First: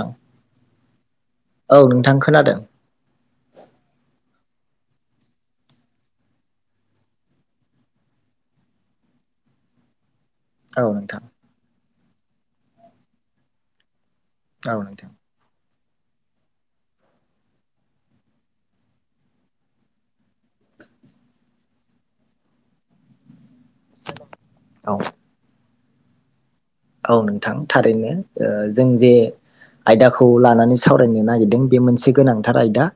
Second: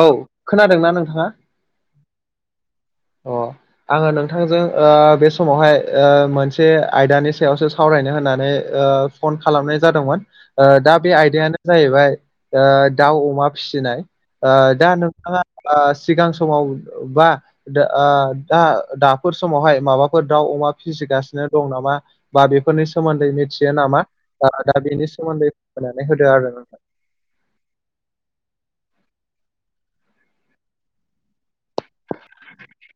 औ खोनादोंना नोंथाङा औ नोंथां खोनादों अ आङो नोंथांजों ओ बे समावहाय ओ मोनसे आयदानि सायावसो सावरायनो होननानै ओ फन खालामनाय जादोंमोन औ दा बे नोंथां आयदायानो जाहैबाय ओ दाउ अमा फिसिनाय ओ औ दा नोंथां नोंथाङा ओ सिगां समाव बा ओ दा दाफोर समावहाय माबाफोर दाउ अमा फिसिगासिनो दं नामा बा बेफोरनि सोमोन्दै मिथियो नामा दा औ बेनि सोमोन्दै फोरमायनानै होदो आरो नोंथां औ नोंथां थारैनो जों जे आयदाखौ लानानै सावरायनो नागिरदों बे मोनसे गोनांथार आयदा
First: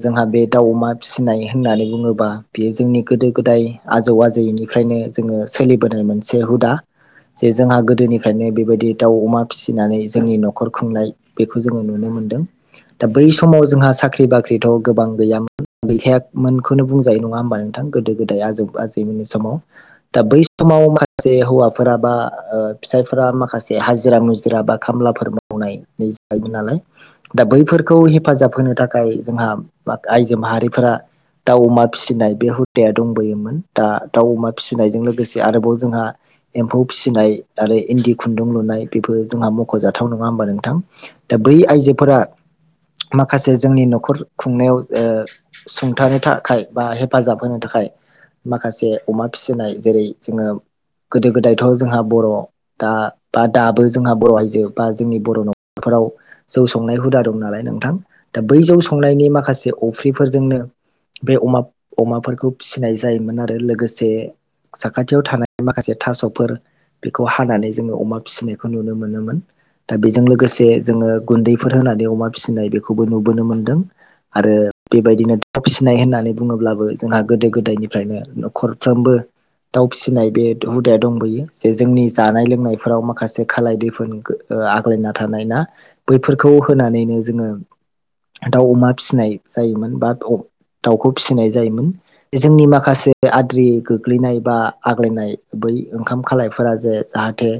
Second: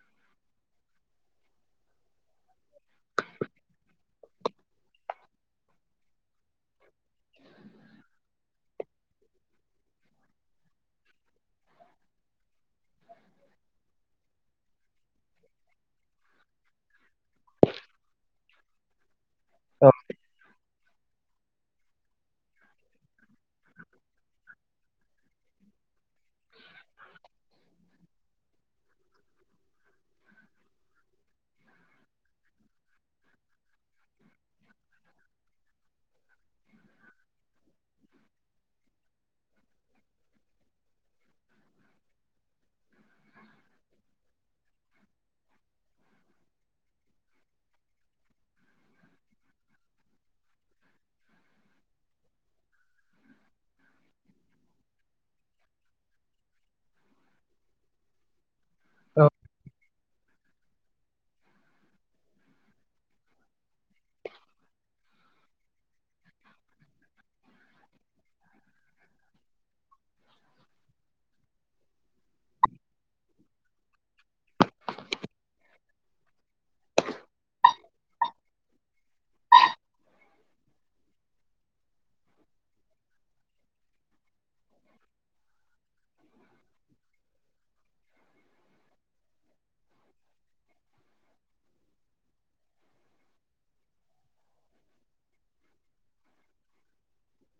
जोंहा बे दाउ अमा फिसिनाय होननानै बुङोबा बेयो जोंनि गोदो गोदाय आजौ आजैनिफ्रायनो जोङो सोलिबोनाय मोनसे हुदा जे जोंहा गोदोनि गोदोनिफ्रानो बेबायदि दाउ अमा फिसिनानै जोंनि न'खर खुंनाय बेखौ जोङो नुनो मोनदों दा बै समाव जोंहा साख्रि बाख्रिथ' गोबां गैयामोन गैखायामोनखौनो बुंजायो नङा होमबानों गोदो गोदाय आजौ आजै गोदोनि समाव औ दा बै समाव माखासे हौवाफोराबा ओ फिसायफोरा माखासे हाजिरा मुजिरा बा खामलाफोर मावनानै जायोमोन नालाय दा बैफोरखौ हेफाजाब होनो थाखाय जोंहा आइजो माहारिफोरा दाउ अमा फिसिनाय बे हुदाया दंबोयोमोन दा दाउ अमा फिसिनायजों लोगोसे आरोबाव जोंहा एम्फौ फिसिनाय आरो इन्दि खुन्दुं लुनाय बेफोर जोंहा मख'जाथाव नङा होमबा नोंथां दा बै आइजोफोरा माखासे जोंनि न'खर खुंनायाव ओ सुंथानो थाखाय बा हेफाजाब होनो थाखाय माखासे अमा फिसिनाय जेरै जोङो गोदो गोदायथ' जोंहा बर' दा बा दाबो जोंहा बर' आइजो बा जोंनि बर' न'खरफोराव जौ संनाय हुदा दं नालाय नोंथां दा बै जौ संनायनि औ माखासे अफ्रिफोरजोंनो बे अमा अमाफोरखौ फिसिनाय जायोमोन आरो लोगोसे साखाथियाव थानाय माखासे थास'फोर खौ हानानै जोङो अमा फिसिनायखौ नुनो मोनोमोन दा बेजों लोगोसे जोङो गुन्दैफोर होनानै अमा फिसिनाय बेखौबो नुबोनो मोनदों आरो बेबायदिनो दउ फिसिनाय होननानै बुङोब्लाबो जोंहा गोदो गोदायनिफ्रायनो न'खरफ्रोमबो दाउ फिसिनाय बे हुदाया दंबोयो जे जोंनि जानाय लोंनायफोराव माखासे खालाय दैफोन आग्लायना थानाय ना बैफोरखौ होनानैनो जोङो दाउ अमा फिसिनाय जायोमोन बा दाउखौ फिसिनाय जायोमोन जोंनि माखासे आद्रि गोग्लैनाय बा आग्लायनाय बै ओंखाम खालायफोरा जे जााथो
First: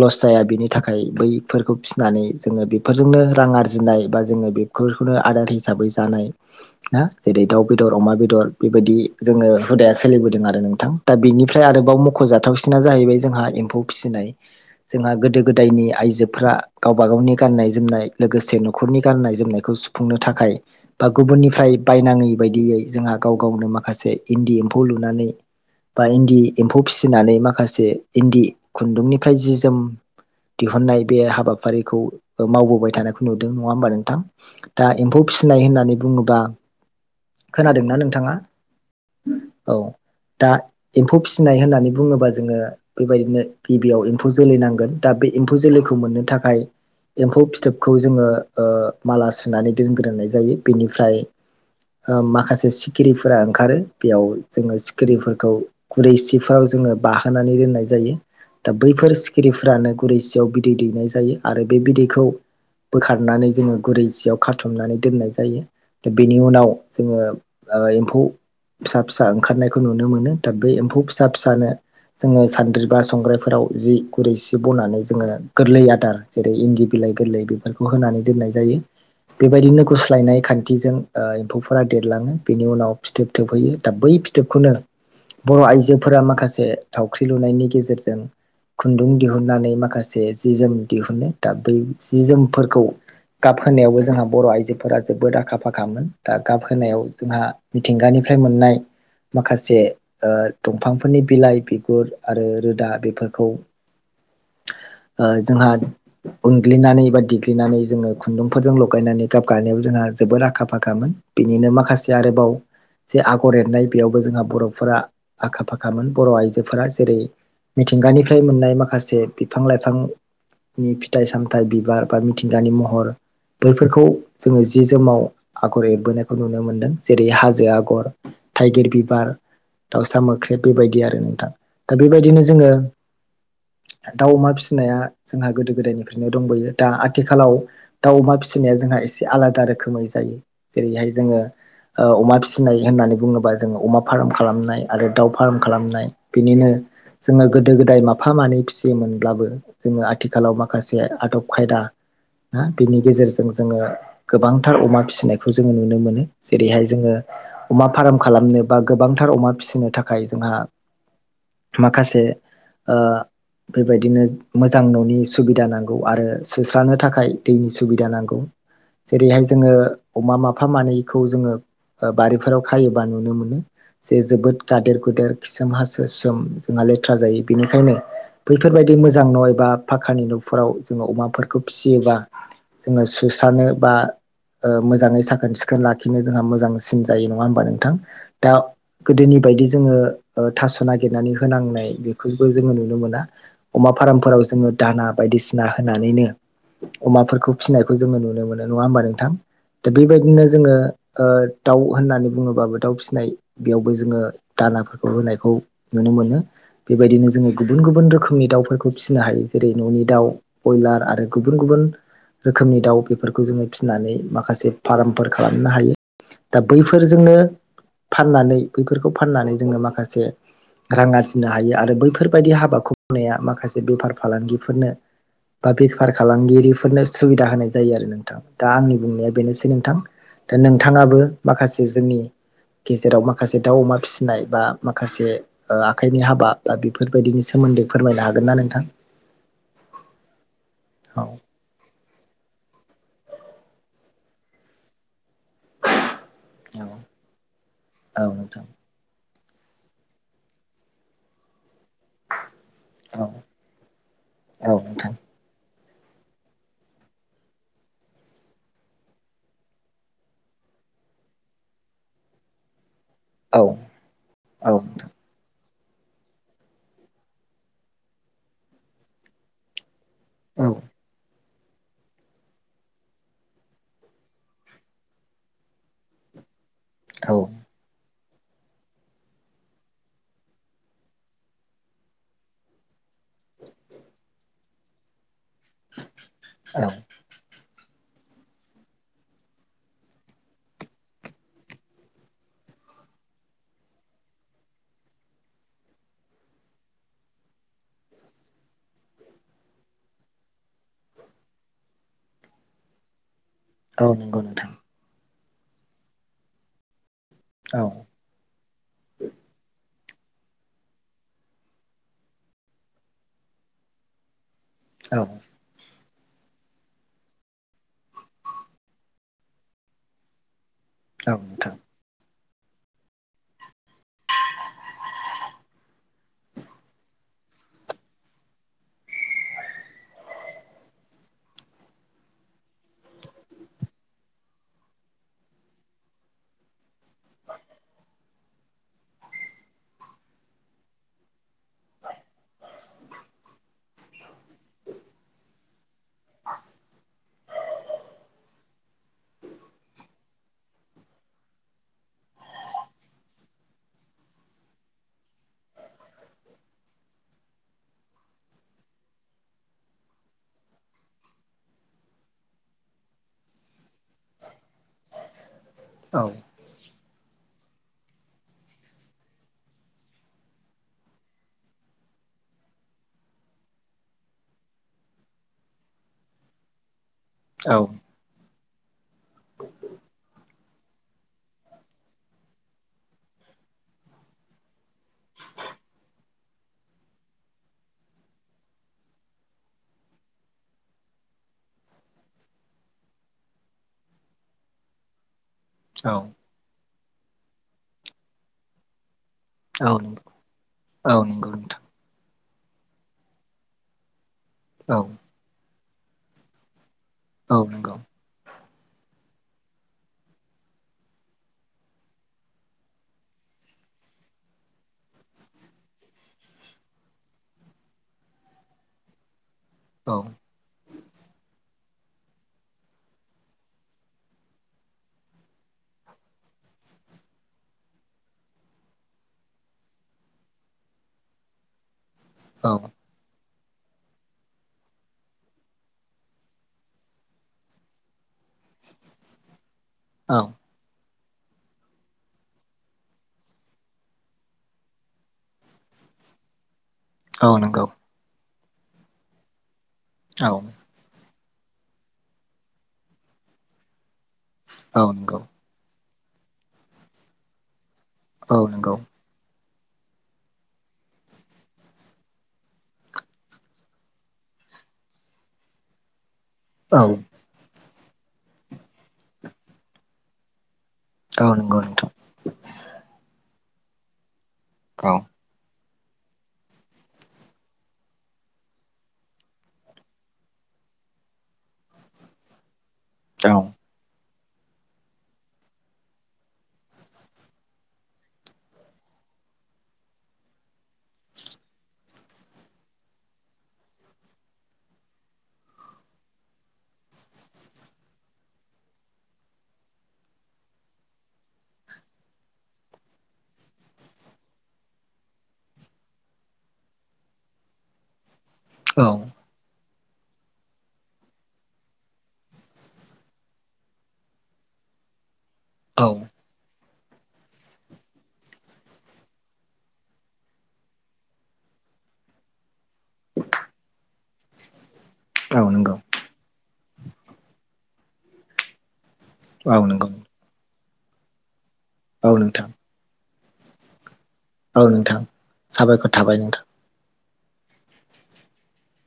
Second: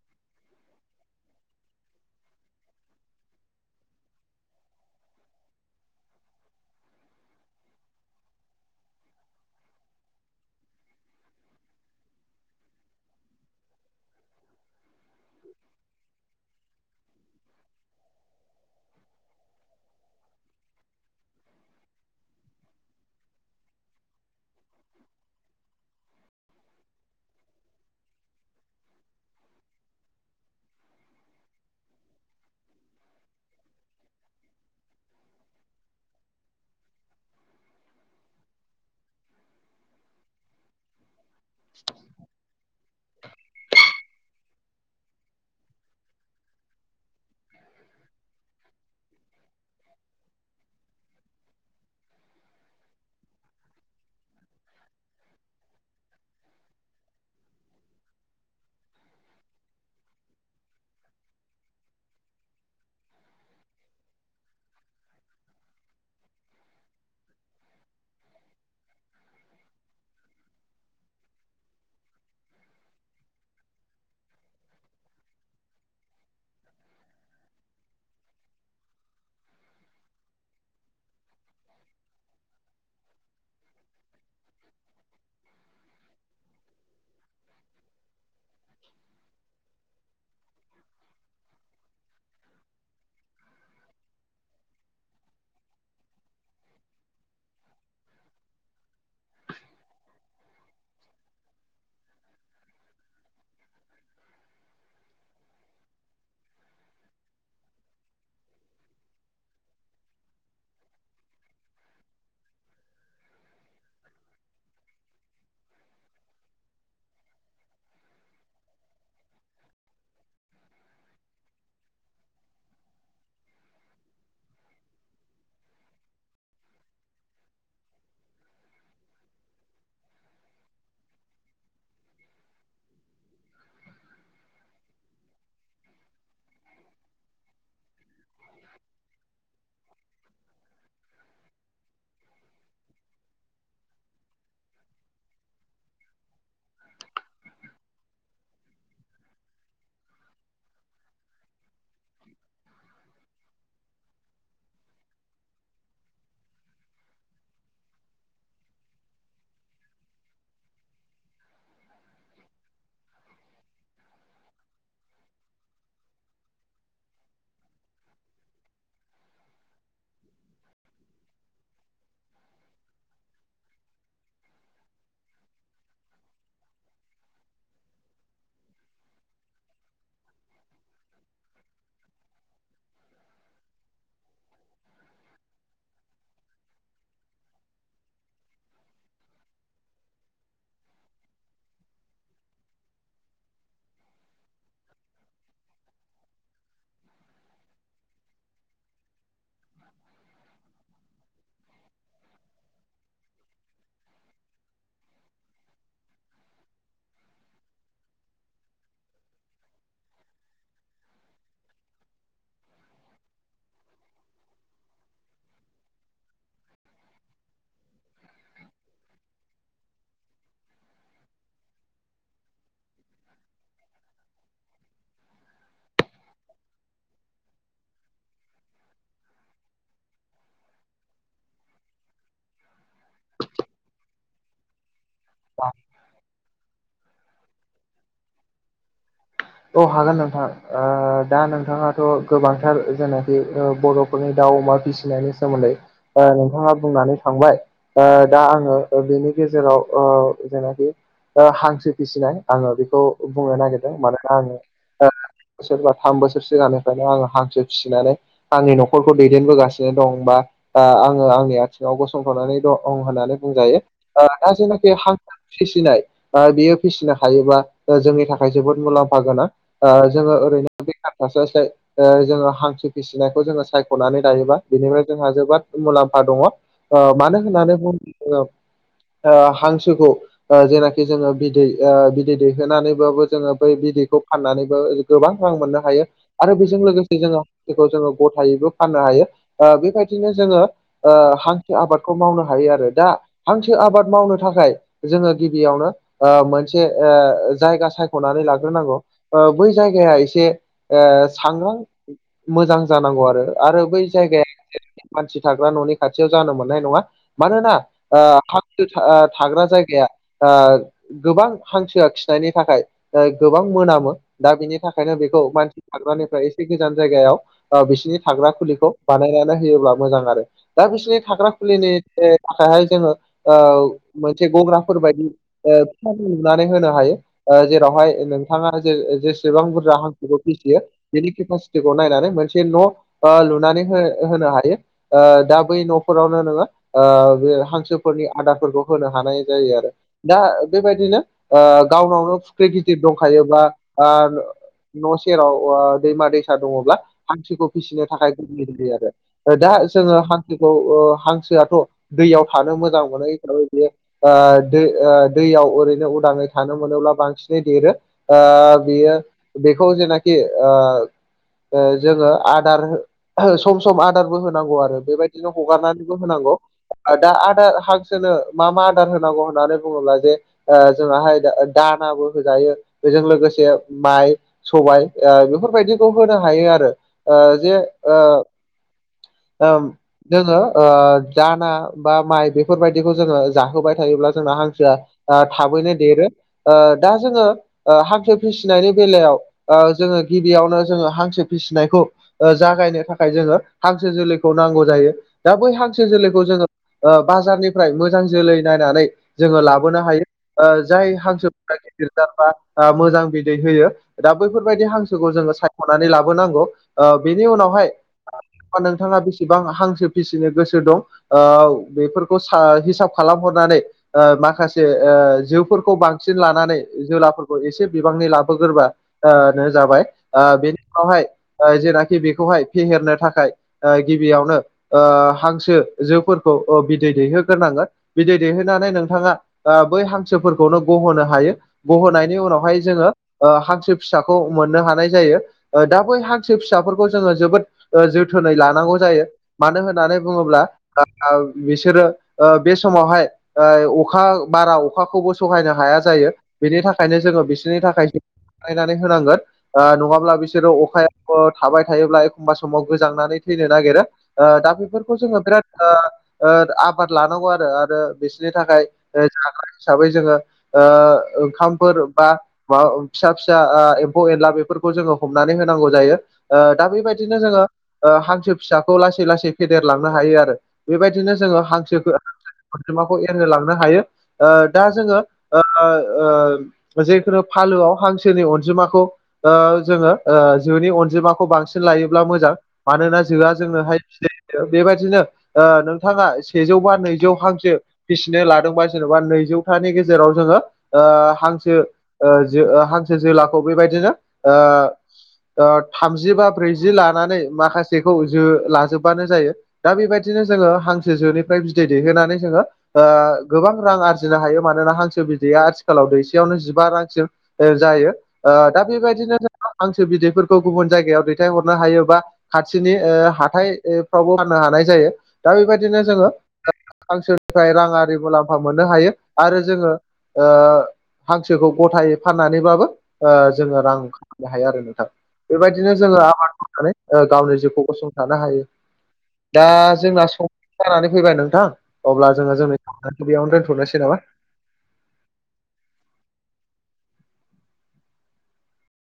लस जाया बेनि थाखाय बैफोरखौ फिसिनानै जोङो बेफोरजोंनो रां आरजिनाय बा जोङो बे खुनखुनु आदार हिसाबै जानाय ना जेरै दाउ बेदर अमा बेदर बेबायदि जोङो हुदाया सोलिबोदों आरो नोंथां दा बेनिफ्राय आरोबाव मख'जाथावसिना जाहैबाय जोंहा एम्फौ फिसिनाय जोंहा गोदो गोदायनि आइजोफ्रा गावबा गावनि गाननाय जोमनाय लोगोसे न'खरनि गाननाय जोमनायखौ सु फुंनो थाखाय बा गुबुननिफ्राय बायनाङै बायदियै जोंहा गाव गावनो माखासे इन्दि एम्फौ लुनानै बा इन्दि एम्फौ फिसिनानै माखासे इन्दि खुन्दुंनिफ्राय जि जोम दिहुननाय बे हाबाफारिखौ मावबोबाय थानायखौ नुदों नङा होमबा नोंथां दा एम्फौ फिसिनाय होननानै बुङोबा खोनादोंना नोंथाङा औ दा एम्फौ फि फिनाय होननानै बुङोब्ला जोङो बेबायदिनो गिबियाव एम्फौ जोलै नांगोन दा बे एम्फौ जोलैखौ मोननो थाखाय एम्फौ फिथोबखौ जोङो माला सुनानै दोनग्रोन होननाय जायो बेनिफ्राय माखासे सिखिरिफोरा ओंखारो बेयाव जोङो सिखिरिफोरखौ खुरैसिफोराव जोङो बाहोनानै दोननाय जायो दा बैफोर सिखिरिफ्रानो गुरैसियाव बिदै दैनाय जायो आरो बे बिदैखौ बोखारनानै जोङो गुरै जियाव खाथुमनानै दोननाय जायो दा बेनि उनाव जोङो ओ एम्फौ फिसा फिसा ओंखारनायखौ नुनो मोनो दा बे एम्फौ फिसा फिसानो जोङो सानद्रि बा संग्राइफोराव जि गुरै सि बनानै जोङो गोरलै आदार जेरै इन्दि बिलाइ गोरलै खौ होनानै दोननाय जायो बेबायदिनो गुस्लायनाय खान्थिजों एम्फौफोरा देरलाङो बेनि उनाव फिथोब थोबहैयो दा बै फिथोबखौनो बर' आइजोफोरा माखासे थावख्रि लुनायनि गेजेरजों जसे खुन्दुं दिहुननानै माखासे जि जोम दिहुनो दा बै जि जोमफोरखौ गाब होनोनायावबो जोंहा बर' आइजोफोरा जोबोद आखा फाखामोन दा गाब होनायाव जोंहा मिथिंगानिफ्राय मोननाय माखासे दंफांफोरनि बिलाइ बिगुर आरो दा बेफोरखौ जोंहा उनग्लिनानै बबा देग्लिनानै जोङो खुन्दुंफोरजों लगायनानै गाब गानायाव जोंहा जोोबोर आखा फाखामोन बिनिनो माखासे आरोबाव जे आगर एरनाय बेयावबो जोंहा बर'फोरा आखा फाखामोन बर' आइजोफोरा जेरै मिथिंगानिफ्राय मोननाय माखासे बिफां लाइफां नि फिथाइ सामथायाइ बिबार बा मिथिंगानि महर बेफोरखौ जोङो जि जोमाव आगर एरबोनायखौ नुनो मोन्दों जेरै हाजो आगर थाइगिर बिबार दाउसा मोख्रेब बेबायदि आरो नोंथां दा बेबायदिनो जोङो दाउ अमा फिसिनाया जोंहा गोदो गोदायनिफ्राय बेफोरनो दंबोयो दा आथिखालाव दाउ अमा फिसिनाया जोंहा एसे आलादा रोखोमै जायो जेरैहाय जोङो अमा फिसिनाय होननानै बुङोबा जोङो अमा फार्म खालामनाय आरो दाउ फार्म खालामनाय बिनिनो जोङो गोदो गोदाय माफा मानै फिसियोमोनब्लाबो जोङो आथिखालाव माखासे आदब खायदा हा बिनि गेजेरजों जोङो गोबांथार अमा फिसिनायखौ जोङो नुनो मोनो जेरैहाय जोङो अमा फार्म खालामनो बा गोबांथार अमा फिसिनो थाखाय जोंहा माखासे ओ बेबायदिनो मोजां न'नि सुबिदा नांगौ आरो सुस्रानो थाखाय दैनि सुबिदा नांगौ जेरैहाय जोङो अमा माफा मानैखौ जोङो ओ बारिफोराव खायोबा नुनो मोनो जे जोबोद गादेर गुदेर खिसोम हासु सोम जोंहा लेथ्रा जायो बेनिखायनो बैफोरबायदि मोजां न' एबा फाखानि न'फोराव जोङो अमाफोरखौ फियोबा जोंङो सुस्रांनो बा ओ मोजाङै साखोन सिखोन लाखिनो जोंहा मोजांसिन जायो नङा होमबा नोंथां दा गोदोनि बायदि जोङो ओ थास' नागिरनानै होनांनाय बेखौबो जोङो नुनो मोना अमा फार्मफोराव जोङो दाना बायदिसिना होनानैनो अमाफोरखौ फिनायखौ जोङो नुनो मोनो नङा होमबा नोंथां दा बेबायदिनो जोङो ओ दाउ होननानै बुङोबाबो दाउ फिनाय बेयावबो जोङो दानाफोरखौ होनायखौ नुनो मोनो बेबायदिनो जोङो गुबुन गुबुन रोखोमनि दाउफोरखौ फिसिनो हायो जेरै न'नि दाउ बयलार आरो गुबुन गुबुन रोखोमनि दाउ बेफोरखौ जोङो फिसिनानै माखासे फार्मफोर खालामनो हायो दा बैफोरजोंनो फाननानै बैफोरखौ फाननानै जोंङो माखासे रां आरजिनो हायो आरो बैफोरबायदि हाबाखौ मावनाया माखासे बेफार फालांगिफोरनो बा बेफार फालांगिरिफोरनो सुबिदा होनाय जायो आरो नोंथां दा आंनि बुंनाया बेनोसै नोंथां दा नोंथाङाबो माखासे जोंनि गेजेराव माखासे दाउ अमा फिसिनाय बा माखासे ओ आखाइनि हाबा बा बेफोरबायदिनि सोमोन्दै फोरमायनो हागोन ना नोंथां औ हागोन नोंथां ओ औ दा नोंथाङाथ' गोबांथार जेनाखि ओ बर'फोरनि दाउ अमा फिसिनायनि सोमोन्दै ओ नोंथाङा औ बुंनानै थांबाय ओ औ दा नोंथां आङो ओ बेनि गेजेराव ओ जेनाखि ओ हांखो फिसिनाय आङो बेखौ औ बुंनो नागिरदों मानोना आङो औ ओ नोंथां बोसोर बा थाम बोसोर सिगांनिफ्रायनो आङो हांसो फिनानै आंनि न'खरखौ दैदेनबोगासिनो दं बा ओ आङो आंनि आथिङाव गसंथानानै दं होननानै औ बुंजायो ओ दा औ जेनाखि हा फिसिनाय ओ बेयो फिसिनो हायोबा ओ जोंनि थाखाय जोबोद मुलाम्फा गोनां ओ जोङो नोंथां औ ओरैनो बेखार थास्लायस्लाइ ओ जोङो हांसो फिसिनायखौ जोङो सायख'नानै लायोबा बेनिफ्राय जोंहा जोबोद मुलाम्फा दङ ओ मानो औ होननानै बुङोब्ला जोङो ओ हांसोखौ ओ जेनाखि जोङो बिदै ओ बिदै दैहोनानैबाबो जोङो बै बिदै खौ फाननानैबो गोबां रां मोननो हायो आरो बेजों औ लोगोसे जोङो जेखौ जोङो गथायैबो फाननो हायो ओ बेबायदिनो जोङो ओ हांसो आबादखौ मावनो हायो आरो दा हांसो आबाद मावनो थाखाय जोङो गिबियावनो ओ मोनसे ओ जायगा सायख'नानै लाग्रोनांगौ ओ बै जायगाया एसे ओ सांग्रां मोजां जानांगौ आरो आरो बै नंगौ नोंथां जायगाया मानसि थाग्रा न'नि खाथियाव जानो मोननाय नङा मानोना औ ओ हांसो ओ थाग्रा जायगाया ओ गोबां हांसोआ खिनायनि थाखाय ओ गोबां मोनामो दा बिनि थाखायनो औ औ बेखौ मानसि थाग्रानिफ्राय एसे गोजान जायगायाव ओ बिसिनि थाग्रा खुलिखौ बानायनानै होयोब्ला मोजां आरो दा बिसोरनि नोंथां थाग्रा खुलिनि थाखायहाय जोङो ओ मोनसे गग्राफोरबायायदि फिथखौ नुनानै होनो हायो जेरावहाय नोंथाङा जे सेबां बुरजा हांसोखौ फियो बिनि केपासिटिखौ नायनानै मोनसे न' लुनानै होनो हायो। दा बै न'फोरावनो नोङो। बे हांसोफोरनि आदारफोरखौ होनो हानाय जायो आरो दा बेबायदिनो गावनावनो फुख्रि गिदिर दंखायोब्ला न' सेराव दैमा दैसा दङब्ला हांसोखौ फिसिनो थाखाय [inaudible] आरो। दा जोङो हांसोखौ हांसोआथ' दैयाव थानो मोजां मोनो हिसाबै बेयो दै दैयाव ओरैनो उदाङै थानो मोनोब्ला बांसिनै देरो बियो बेखौ जेनाखि ओ जोङो आदार सम सम आदारबो होनांगौ आरो बेबायदिनो हगारनानै औ होनांगौ दा आदार हांसोनो मा मा आदार होनांगौ होननानै बुङोब्ला जे ओ जोंहा हाय दानाबो होजायो बेजों लोगोसे माइ सबाय बेफोरबायदिखौ होनो हायो आरो ओ औ जे ओ ओं जोङो ओ दाना बा माइ बेफोरबायदिखौ जोङो जाहोबाय थायोब्ला जोंना हांसोआ थाबैनो देरो दा जोङो हांसो फिसिनायनि बेलायाव जोङो गिबियावनो जोङो हांसो फिसिनायखौ जागायनो थाखाय जोङो हांसो जोलैखौ नांगौ जायो दा बै हां सो औ नंगौ जोलैखौ जोङो बाजारनिफ्राय मोजां जोलै नायनानै जोङो औ लाबोनो हायो जाय नंगौ हांसोफोरा नोंथां गिदिर जारबा मोजां बिदै होयो। दा बैफोरबायदि औ हांसोखौ जोङो सायख'नानै लाबोनांगौ बेनि औ उनावहाय नंगौ नोंथाङा बेसेबां हांसो फिसिनो गोसो दं? ओ बेफोरखौ हिसाब खालामहरनानै माखासे जोफोरखौ बांसिन लानानै जोलाफोरखौ एसे बिबांनि लाबोग्रोबा जाबाय औ बेनि हाय जेनाखि बेखौहाय फेहेरनो थाखाय गिबियावनो हांसो ओ जोफोरखौ बिदै दैहोग्रोनांगोन। बिदै दैहोननानै नोंथाङा बै हांसोफोरखौनो गहोनो हायो गहोनाय बेनि औ उनावहाय जोङो हांसो फिसाखौ मोननो हानाय जायो। दा बै हांसो फिसाफोरखौ जोङो जोबोद जोथोनै लानांगौ जायो मानो होननानै। औ बुङोब्ला बिसोरो बे समावहाय। ओ अखा बारा अखाखौबो सहायनो हाया जायो बेनि थाखाय जोङो औ बिसोरनि नंगौ थाखायो बानायनानै होनांगोन नङाब्ला औ बिसोरो अखाया थाबाय थायोब्ला एखमबा समाव गोजांनानै थैनो नागिरो दा औ बेफोरखौ नंगौ जोङो बिराद आबाद लानांगौ आरो आरो बिसोरनि औ थाखाय नंगौ जाग्रा हिसाबै जोङो ओ ओंखाम फोर बा माबा फिसा फिसा एम्फौ एनला बेफोरखौ जोङो हमनानै होनांगौ जायो। दा औ बेबायदिनो जोङो हांसो फिसाखौ लासै लासै फेदेरलांनो हायो आरो। बेबायदिनो औ जोङो नंगौ नोंथां हांसोखौ। माखौ एंनो लांनो हायो दा औ जोङो ओ ओ। जेखुनु फालोआव हांसोनि अनजिमाखौ जोङो जिउनि अनजिमाखौ बांसिन लायोब्ला मोजां मानोना आ औ जोंनोहाय बेबायदिनो नोंथाङा सेजौ बा नैजौ हांसो। फिसिनो लादोंबा जेनेबा नैजौथानि गेजेराव जोङो ओ हां जो ओ हांसो जोलाखौ बेबायदिनो थामजि बा ब्रैजि लानानै माखासेखौ जो लाजोब्बानो जायो। दा बेबायदिनो जोङो हांसो जोनिफ्राय बिदै दैहोनानै जोङो। गोबां रां आरजिनो हायो मानोना हांसो बिदैया आथिखालाव दै नो जिबा रांसिम जायो दा औ बेबायदिनो हांसो बिदैफोरखौ गुबुन जायगायाव दैथाय हरनो हायोबा खाथिनि हाथायफ्रावबो फाननो हानाय जायो दा बेबायदिनो औ जोङो हांसोनिफ्राय राङि मुलाम्फा मोननो हायो आरो जोङो हांसोखौ गथायै फाननानैबाबो जोङो रां खनो हायो आरो नोंथां औ बेबायदिनो नंगौ जोङो आबाद मावनानै गावनि जिउखौ गसंथानो हायो दा औ नंगौ जोंना सं जानानै फैबाय नोंथां अब्ला औ जोङो नोंथां जोंनि बेयावनो दोनथ'नोसै नामा औ नोंथां साबायखर थाबाय नोंथां